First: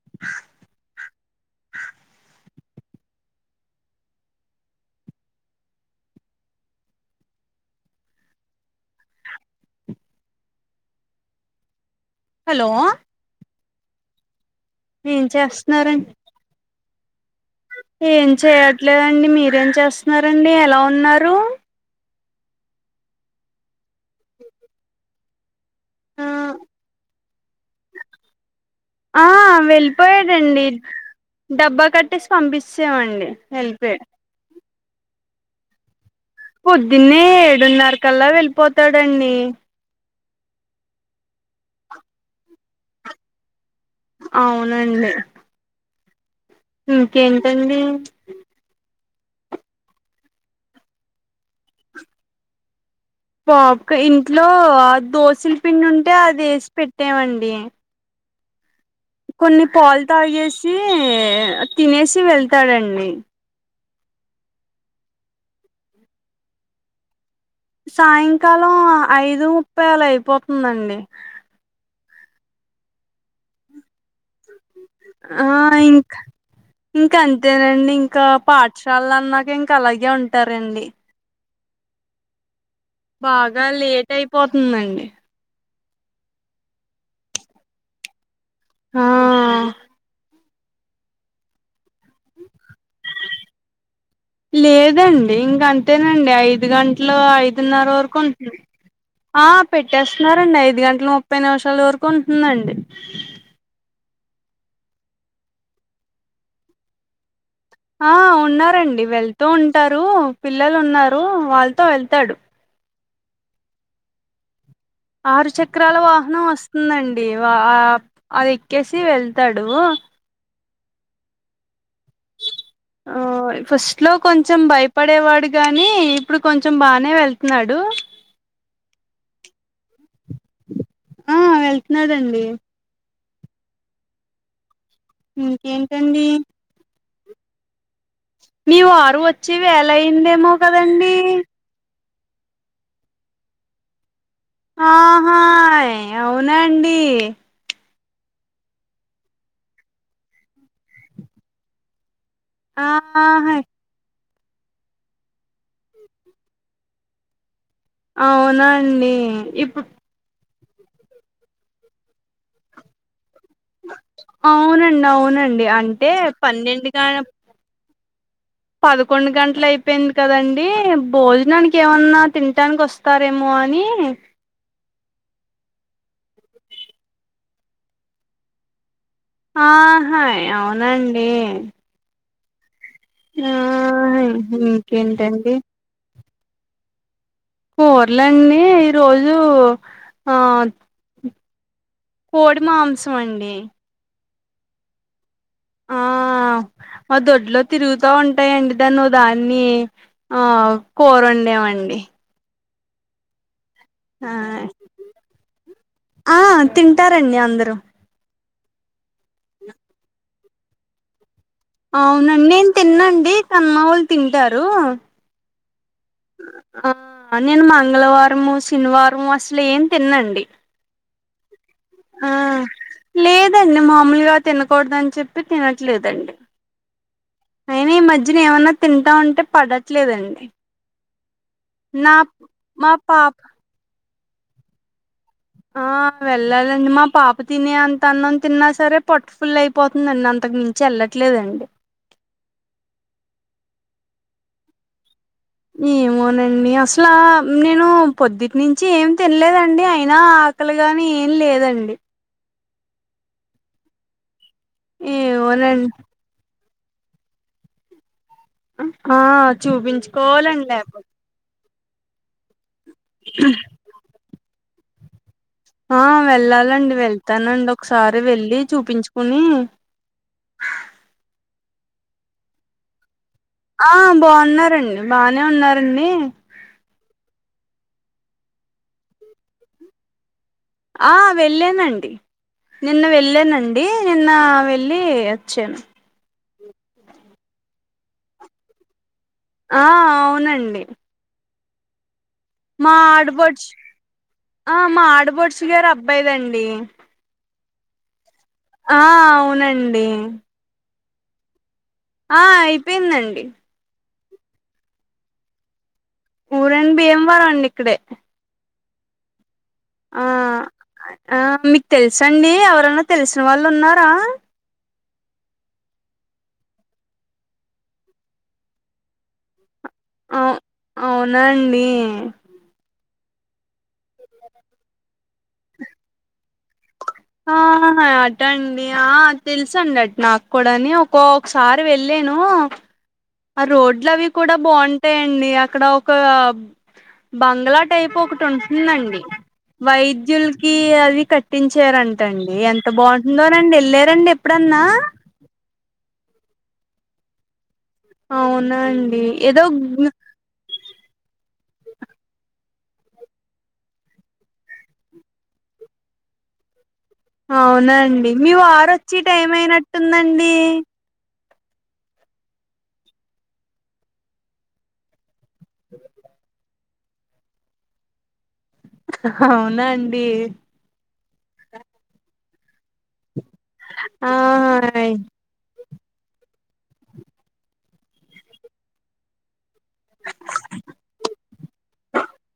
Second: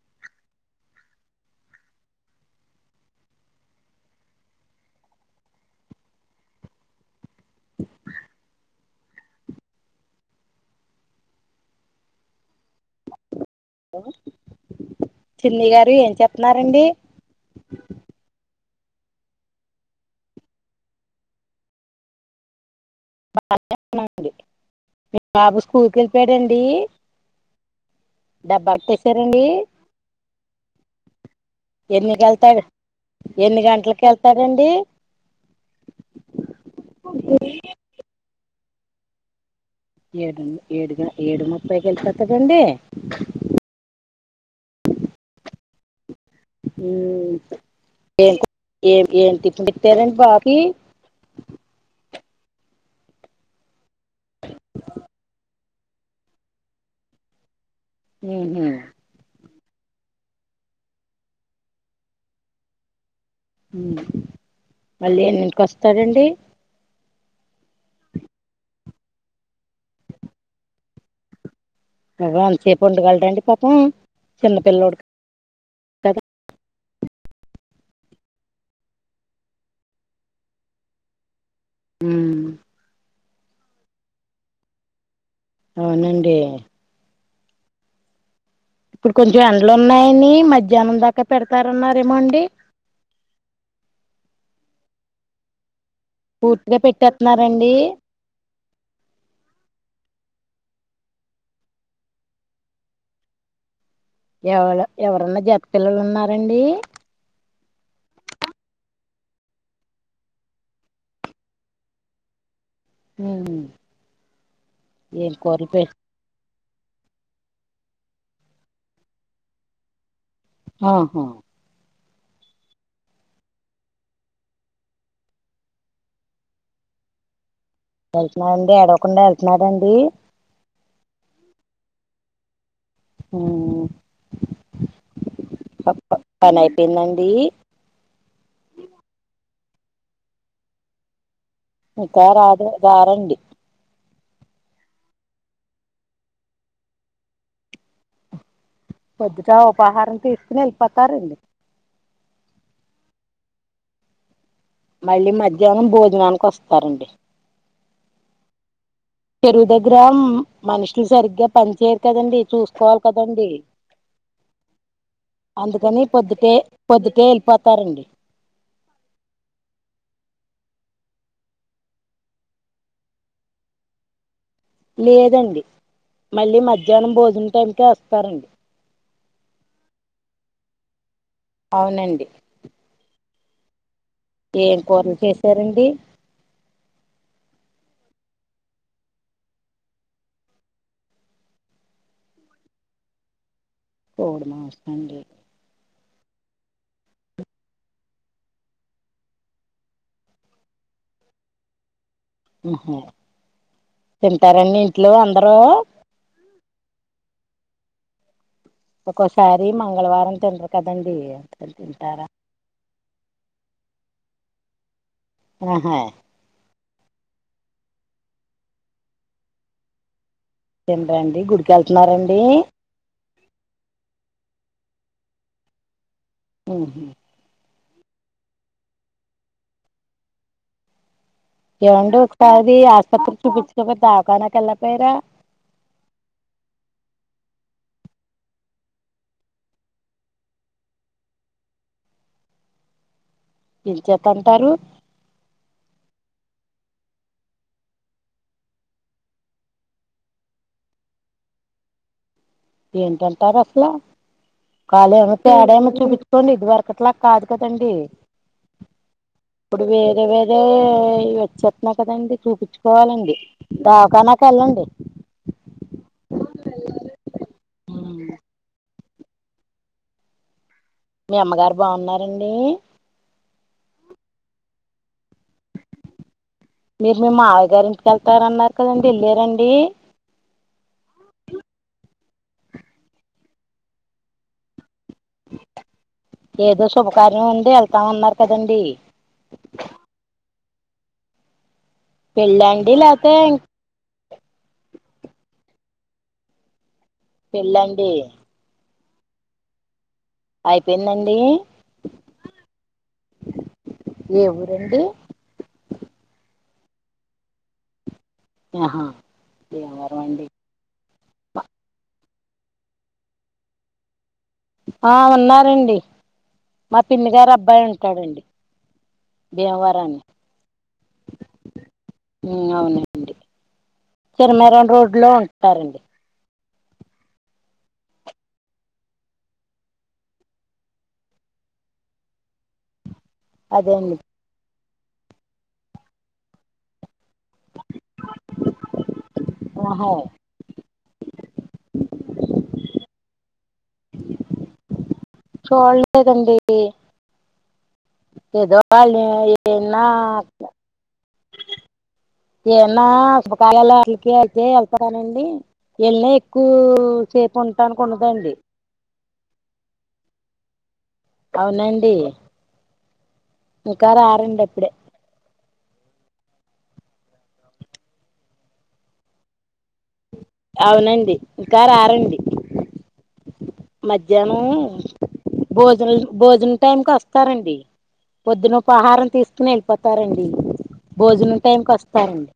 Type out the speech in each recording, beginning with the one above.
[inaudible] Hello hello ఏం చిన్ని గారు చేస్తున్నారండి ఏం చెస్తున్నారండి ఏం చేయట్లేదండి మీరేం చేస్తున్నారండి ఎలా ఉన్నారు బాగనే ఉన్నామండి మీ బాబు స్కూల్కి వెళ్ళిపోడండి డబ్బా ఆ అట్టసారండి వెళ్ళిపోయాడండి డబ్బా ఎన్నిక కట్టేసి వెళ్తాడు పంపించామండి ఎన్ని గంటలకు వెళ్ళిపోయాడు వెళ్తాడండి పొద్దున్నే ఏడున్నర కల్లా వెళ్ళిపోతాడండి ఏడు ఏడుగా ఏడు ముప్పైకి ఎలుపోతాడండి అవునండి ఉమ్, ఇంకేంటండి ఏం ఏం ఏం తిపిన్ పెట్టారండి బాకి పాప్ కి ఇంట్లో ఆ దోసల పిండి ఉంటే అది వేసి పెట్టామండి ఉహు కొన్ని పాలు తాగేసి తినేసి వెళ్తాడండి ఊ మళ్ళీ ఎన్నింటికి వస్తాడండి సాయంకాలం ఐదు ముప్పై ఆళ అయిపోతుందండి నువ అంతసేపు ఉండగలడండి పాపం చిన్న పిల్లడుకి ఆ ఇంకా ఇంకా అంతేనండి ఇంకా పాఠశాల అన్నాక ఇంకా అలాగే ఉంటారండి ఉమ్మ్ బాగా లేట్ అయిపోతుందండి అవునండి ఆ ఇప్పుడు కొంచెం ఎండలు ఉన్నాయని మధ్యాహ్నం దాకా పెడతారు అన్నారేమో అండి లేదండి ఇంగ అం తేనండి ఐదు పూర్తిగా గంటలు పెట్టేస్తున్నారండి ఐదున్నర వరకు ఉంటుంది ఆ పెట్టేస్తున్నారండి ఐదు గంటల ముప్పై నిమిషాల వరకు ఉంటుందండి ఎవళు ఎవరున్నా జత పిల్లలు ఉన్నారండి ఆ ఉన్నారండి వెళ్తూ ఉంటారు పిల్లలు ఉన్నారు వాళ్ళతో వెళ్తాడు ఉమ్మ్ ఆరు చక్రాల వాహనం వస్తుందండి వా అది ఎక్కేసి వెళ్తాడు ఆహా ఆ ఫస్ట్‌లో కొంచెం భయపడేవాడు గాని ఇప్పుడు కొంచెం బానే వెళ్తున్నాడు వెళ్తున్నాడండి ఏడవకుండా ఎళ్తున్నాడండి ఆ వెళ్తున్నడండి ఉమ్మ్ ఇంకేంటండి పని అయిపోయిందండి మీ వారు వచ్చే వేలయిందేమో కదండీ ఇంకా రాదే రారండి ఆహా అవునండి పొద్దుట ఉపాహారం తీసుకుని ఎళ్ళిపోతారండి ఆ ఆయ్ మళ్ళీ మధ్యాహ్నం భోజనానికి వస్తారండి అవునా అండి చెరువు దగ్గర మనుషులు సరిగ్గా పని చేయరు కదండి చూసుకోవాలి కదండి అవునండి అవునండి అందుకని అంటే పొద్దుటే పన్నెండు గ పొద్దుటే ఎళ్ళిపోతారండి పదకొండు గంటల అయిపోయింది కదండి భోజనానికి ఏమన్నా తినాటనికి వ స్తారేమో అని లేదండి మళ్ళీ మధ్యాహ్నం భోజనం టైంకే వస్తారండి ఆహాయ్ అవునాండి అవునండి ఆహాయ్ ఏం కూరలు ఇంకేంటండి చేసారండి కూరలండి ఈరోజు ఆ కోడి మాంసం అండి కోడి మాంసం అండి ఆ మా దొడ్లో తిరుగుతా ఉంటాయండి దాన్ని ఓ దాన్ని ఆ కూరొండమండి ఆహా ఆ తింటారా మీ ఇంట్లో అందరూ ఆ తింటారండి అందరూ ఒక్కోసారి మంగళవారం తినరు కదండి తింటారా అవునండి నేను తిన్నాండి కాని మావొళ్ళు తింటారు ఆహా ఆ నేను మంగళవారము శనివారము అసలు ఏం తిన్నండి తిన్రాండి గుడి కాల్చినారా ఆ లేదండి మామూలుగా తినకూడదని చెప్పి తినట్లేదండి మ్ హు అయినా ఈ మధ్యన ఏమన్నా తింటా ఉంటే పడట్లేదండి నా ఎండి ఒక పది మా పాప ఆసుపత్రికి చూపించప దౌఖాన్ ఎల్లకు పేరా ఆ వెళ్ళాలండి మా పాప తినే అంత అన్నం తిన్నా సరే పొట్టు ఫుల్ అయిపోతుందిండి అంతకు మించి చెళ్లట్లేదండి ఏం చేత అంటారు ఏమోనండి అసలా నేను పొద్దుటి నుంచి ఏమి తినలేదండి అయినా అక్కలుగానీ ఏం లేదండి ఏం తింటారు అసలు కాలీ ఏమో పేడే ఏమో ఏమోనండి చూపిచు కొన్ని ఇదివరకు అట్లా కాదు కదండి ఆ ఇప్పుడు వేరే వేరే చూపించుకోవాలండి లేకపోతే ఇవోచ్చ న్నా కదండి చూపించుకోవాలండి దావకానకెళ్ళండి ఆ వెళ్ళాలండి వెళ్తానండి ఒకసారి వెళ్ళి చూపించుకుని మీ అమ్మగారు బాగున్నారండి ఆ బాగున్నారండి బానే ఉన్నారండి మీరు మీ మావయ్యగారిఇంటికి వెళ్తార అన్నారు కదండి వెళ్ళరండి ఆ వెళ్ళానండి నిన్న వెళ్ళానండి నిన్న వెళ్ళి వచ్చాను ఏదో శుభకార్యం ఉంది వెళ్తాంన్నారు కదండి ఆ అవునండి పెళ్ళా మా అండి లేకపోతే ఆడపడుచు ఆ మా ఆడపడుచు గారు అబ్బాయిదండి పెళ్ళండి ఆ అవునండి అయిపోయిందండి ఆ అయిపోయిందండి ఏ ఊరండి ఊరండి భీయమవరం అండి ఇక్కడే ఆహా ఆ భీంవరమండీ ఆ మీకు తెలుసండి ఎవరన్నా తెలిసిన వాళ్ళు ఉన్నారా ఆ ఉన్నారండి మా పిన్ని గారి అబ్బాయి ఉంటాడండి భీమవరం అవు అవునాండి హు అవునండి చెర్మారాన్ రోడ్డులో ఉంటరండి ఆ అటా అండి ఆ తెలుసండి అటు నాకు కూడాని ఒక్కొక్కసారి వెళ్ళను ఆ అదే రోడ్లు అండి అవి కూడా బాగుంటాయండి అక్కడ ఒక బంగ్లా టైప్ ఒకటి ఉంటుందండి ఆహా వైద్యుల్ కి అవి కట్టించారంట అండి ఎంత బాగుంటుందోనండి వెళ్ళారండి ఎప్పుడన్నా చోడలేదండి అవునా ఏదో వాళ అండి ఏదో ఏన్న ఏన్న శుభకాలలు అలికి వెళ్తే వెళ్తాననింది ఎన్నా ఎక్కువ అవునా ఉండటానికి అండి ఉండదండి మీ వారోచ్చే టైమయినట్టుందండి అవునండి ముకార ఆరండప్పుడే అవునా అండి అవునండి ఇంకా రారండి ఆ మధ్యాహ్నం భోజనల్ భోజనం టైంకి వస్తారండి. పొద్దున ఉపహారం తీసుకుని వెళ్ళిపోతారండి. భోజనం టైంకి వస్తారండి.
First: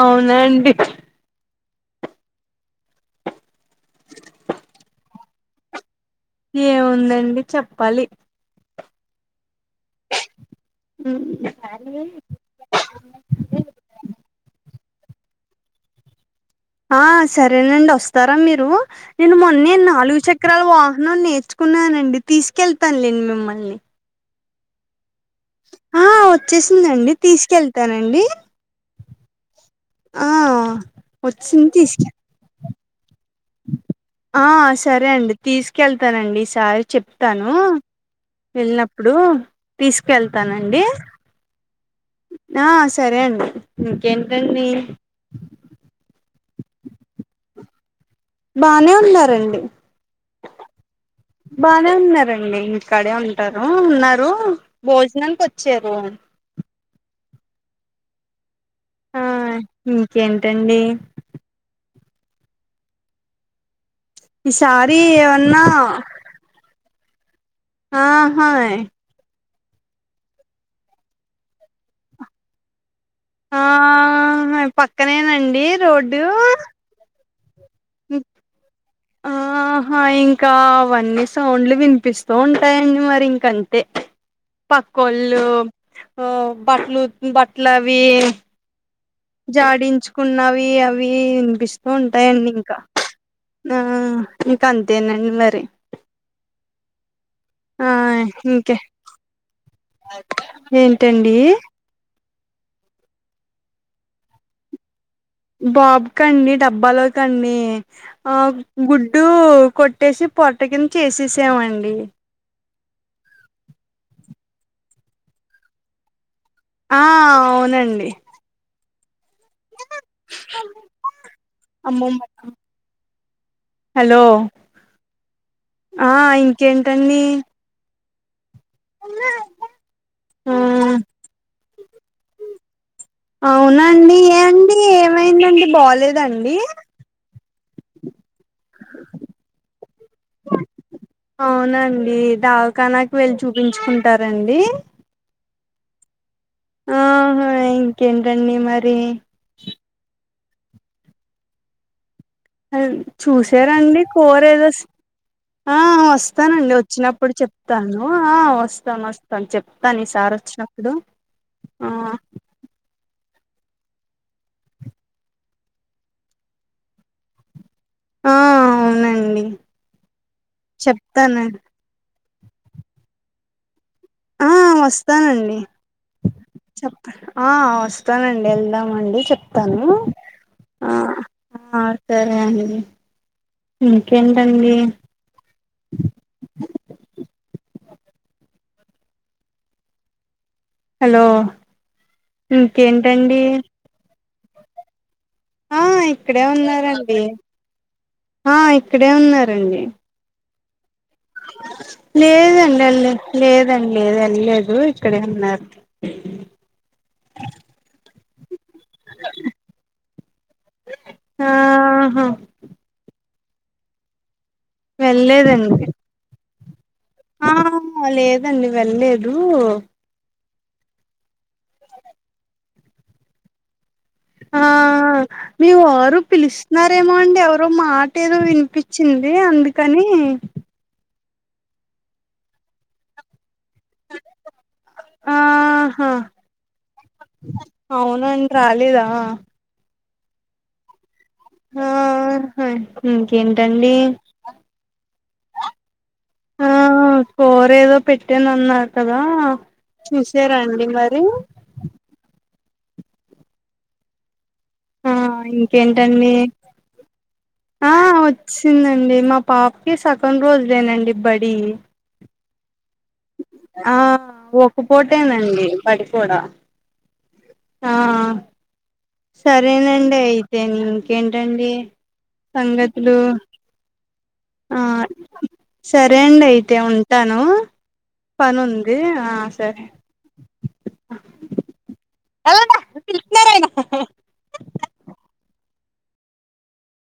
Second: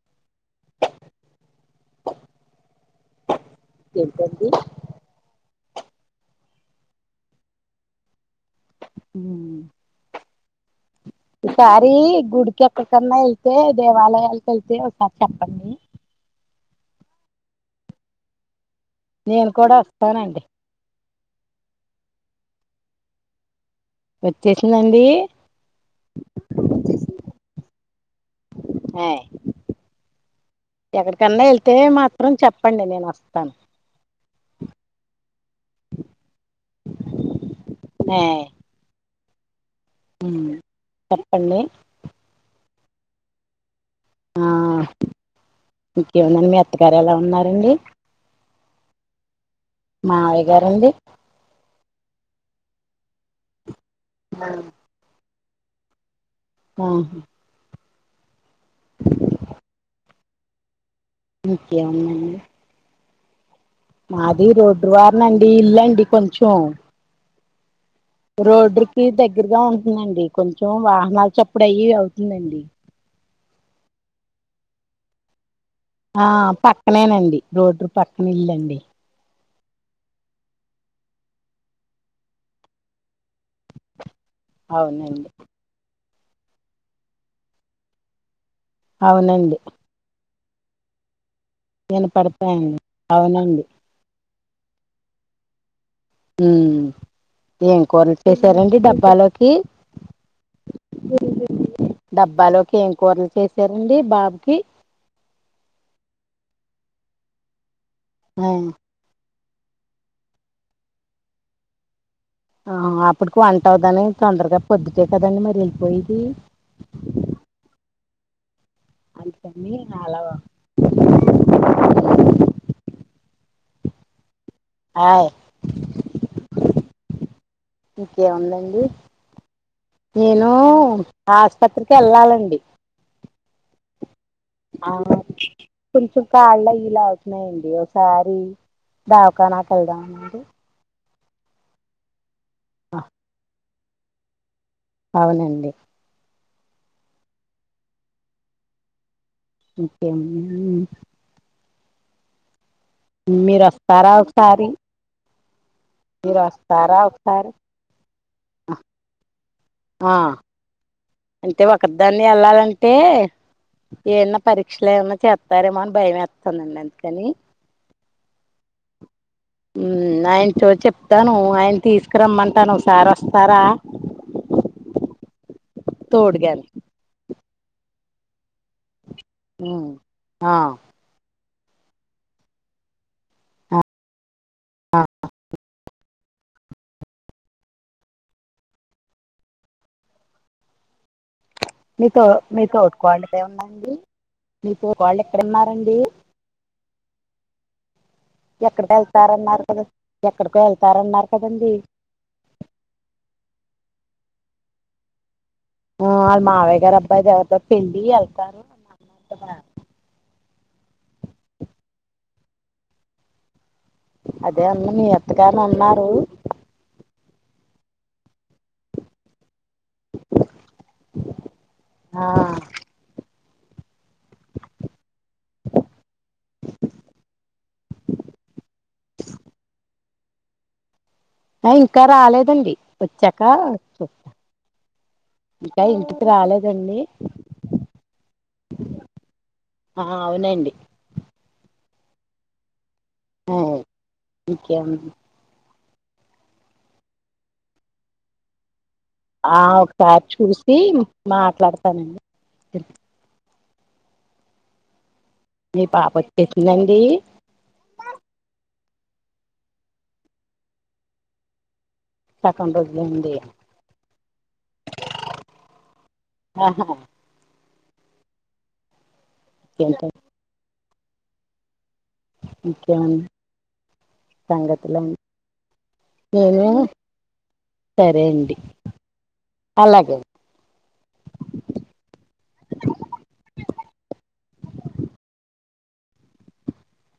అవునండి. ఏంటండీ ఏముందండి చెప్పాలి. మ్మ్ ఈసారి గుడికి ఎక్కడికన్నా వెళ్తే దేవాలయాలకు వెళ్తే ఒకసారి చెప్పండి. ఆ సరేనండి. వస్తారా మీరు? నేను మొన్నే కూడా నాలుగు వస్తానండి చక్రాలు వా హనం నేర్చుకున్నానండి తీసుకెళ్తానులేండి మిమ్మల్ని వచ్చేసిందండి? ఆ వచ్చేసిందండి. తీసుకెళ్తానండి. ఏయ్ ఆ ఎక్కడికన్నా వచ్చింది వెళ్తే తీసుకె మాత్రం చెప్పండి నేను వొస్ ఆ సరే అండి తీసుకెళ్తానండి ఈ సారి చెప్తాను. ఏ వెల్నప్ ప్పుడు తీసుకెళ్తానండి. చెప్పండి ఆ సరే అండి. ఇంకేం ఆ ఇంకేముందండి మీ అత్తగారు ఎలా ఉన్నారండి? బానే ఉన్నారండి. మావయ్య గారండీ? బానే ఉన్నారండి. ఇంటి కాడే ఉంటారు, ఉన్నారు. భోజనానికి వచ్చారు. ఆహ అ ఇంకేంటండి? ఇంకేముందండి? మాది ఈసారి రోడ్డువారనండి ఏమన్నా ఇల్లండి కొంచం. ఆహా రోడ్ రిప్ కి దగ్గరగా ఉంటుందండి. కొంచెం వాహనాలు చప్పుడు అయి అవుతుందండి. ఆ మ పక్కనేనండి. రోడ్డు ఆ పక్కనేనండి. రోడ్రు పక్కన ఇల్లండీ. ఆహా ఇంకా అవన్నీ సౌండ్లు వినిపిస్తూ ఉంటాయండి, మరి ఇంక అంతే. అవునండి పక్కోళ్ళు ఉ బట్లు ఉతుకు బట్లవి అవునండి జాడించుకున్నవి అవి వినిపిస్తూ ఉంటాయిడి ఇంక. వినపడతాయండి అవునండి న ఆ ఇంక అంతేనండి మరి. మ్ ఏం ఆ కూరలు ఇంకే చేసారండీ డబ్బాలోకి? ఏంటండి డబ్బాలోకి ఏం కూరలు చేసారండి బాబుకి? బాబుకండి డబ్బాలోకండి ఆ గుడ్డు కొట్ ట్టేసి పొరట్ట కింద చేసేసామండి. ఆహ అప్పటికి వంట అవదని తొందరగా పొద్దుటే కదండి మరి వెళ్లిపోయేది? ఆ అవునండి. అందుకని నాలో అమ్మమ్మకా హలో ఆయ్ ఆ ఇంకేంటండి ఇంకేముందండి నేను ఆ ఆసుపత్రికి వెళ్ళాలండి అవునండి ఏమండి ఆ ఏమైందండి కొంచెం బాలేదండి కాళ్ళు అవి లాగుతున్నాయి న్నాయండి ఒకసారి దవాకానాకు వెళ్దామనండి అవునండి దవాకానాకు వెళ్ళి చూపించుకుంటారండి అవునండి ఆహా ఇంకేంటండి మరి ఇంకేముందండి మీరు చూసారండి వస్తారా కూర ఒకసారి ఏదో ఆ మీరు వస్తానండి వస్తారా వచ్చినప్పుడు ఒకసారి చెప్తాను వస్తాను ఆ వస్తాను వస్తాను చెప్తాను ఆ ఈసారి వచ్చినప్పుడు అంటే ఒక ఆ దాన్ని వెళ్ళాలంటే ఏమన్నా పరీక్షలు ఏమన్నా చేతారేమో అని భయమేస్తుందండి అందుకని ఆ అవునండి ఉ ఆయన చో చెప్తాను చెప్తానండి ఆయన తీసుకరమ్మంటాను ఒకసారి వస్తారా ఆ వస్తానండి తోడుగాని చెప్ ఆ వస్తానండి వెళ్దాంఅండి చెప్తాను ఉమ్ ఆ సరే అండి ఇంకేంటండి హలో మీతో మీతోడు కోడలు ఇంకేంటండి ఇక్కడే ఉందండి మీ వాళ్ళు ఎక్కడ ఆ ఉన్నారండి ఇక్కడే ఉన్నారండి ఆ ఎక్కడికి ఇక్కడే వెళ్తారన్నారు ఉన్నారండి కదా ఎక్కడికో వెళ్తారన్నారు కదండి లేదండి ఎల్ల లె లేదండి లేదు వెల్లలేదు ఇక్కడే ఉన్నారు ఆ వాళ్ళ మావయ్య గారు అబ్బాయి ది ఎవరిదో పెళ్లి వెళ్తారు కదా ఆహా అదే అన్న మీ అత్తగారు వెళ్ళలేదండి ఉన్నారు ఆ లేదండి వెల్లలేదు ఆ ఆ మీ వారు పిలుస్తున్నారేమో అండి ఎవరో మాట ఏదో వినిపించింది అందుకని ఆ ఇంకా రాలేదండి వచ్చాక చ ఇంకా ఆహా ఇంటికి రాలేదండి అవునండి రాలేదా ఆ అవునండి ఆ ఇంకేంటండి ఇంకేముంది ఆ కూర ఏదో పెట్టేనన్నారు కదా చూసారాండి మరి పెడతానండి ఆ మీ పాప ఇంకేంటండి వచ్చేసిందండి ఆ వచ్చిందండి మా పాపకి సగం రోజులేనండి బడి సగం రోజులే అండి ఆ ఒకపూటేనండి బడి కూడా అహ ఆ సరేనండి ఇంకేంటండి అయితే ఇంకేంటండి సంగతులు ఆ సంగతలు [unintelligible] సరే అండి అయితే ఉంటాను సరే అండి పని ఉంది ఆ సరే అలాగే [unintelligible]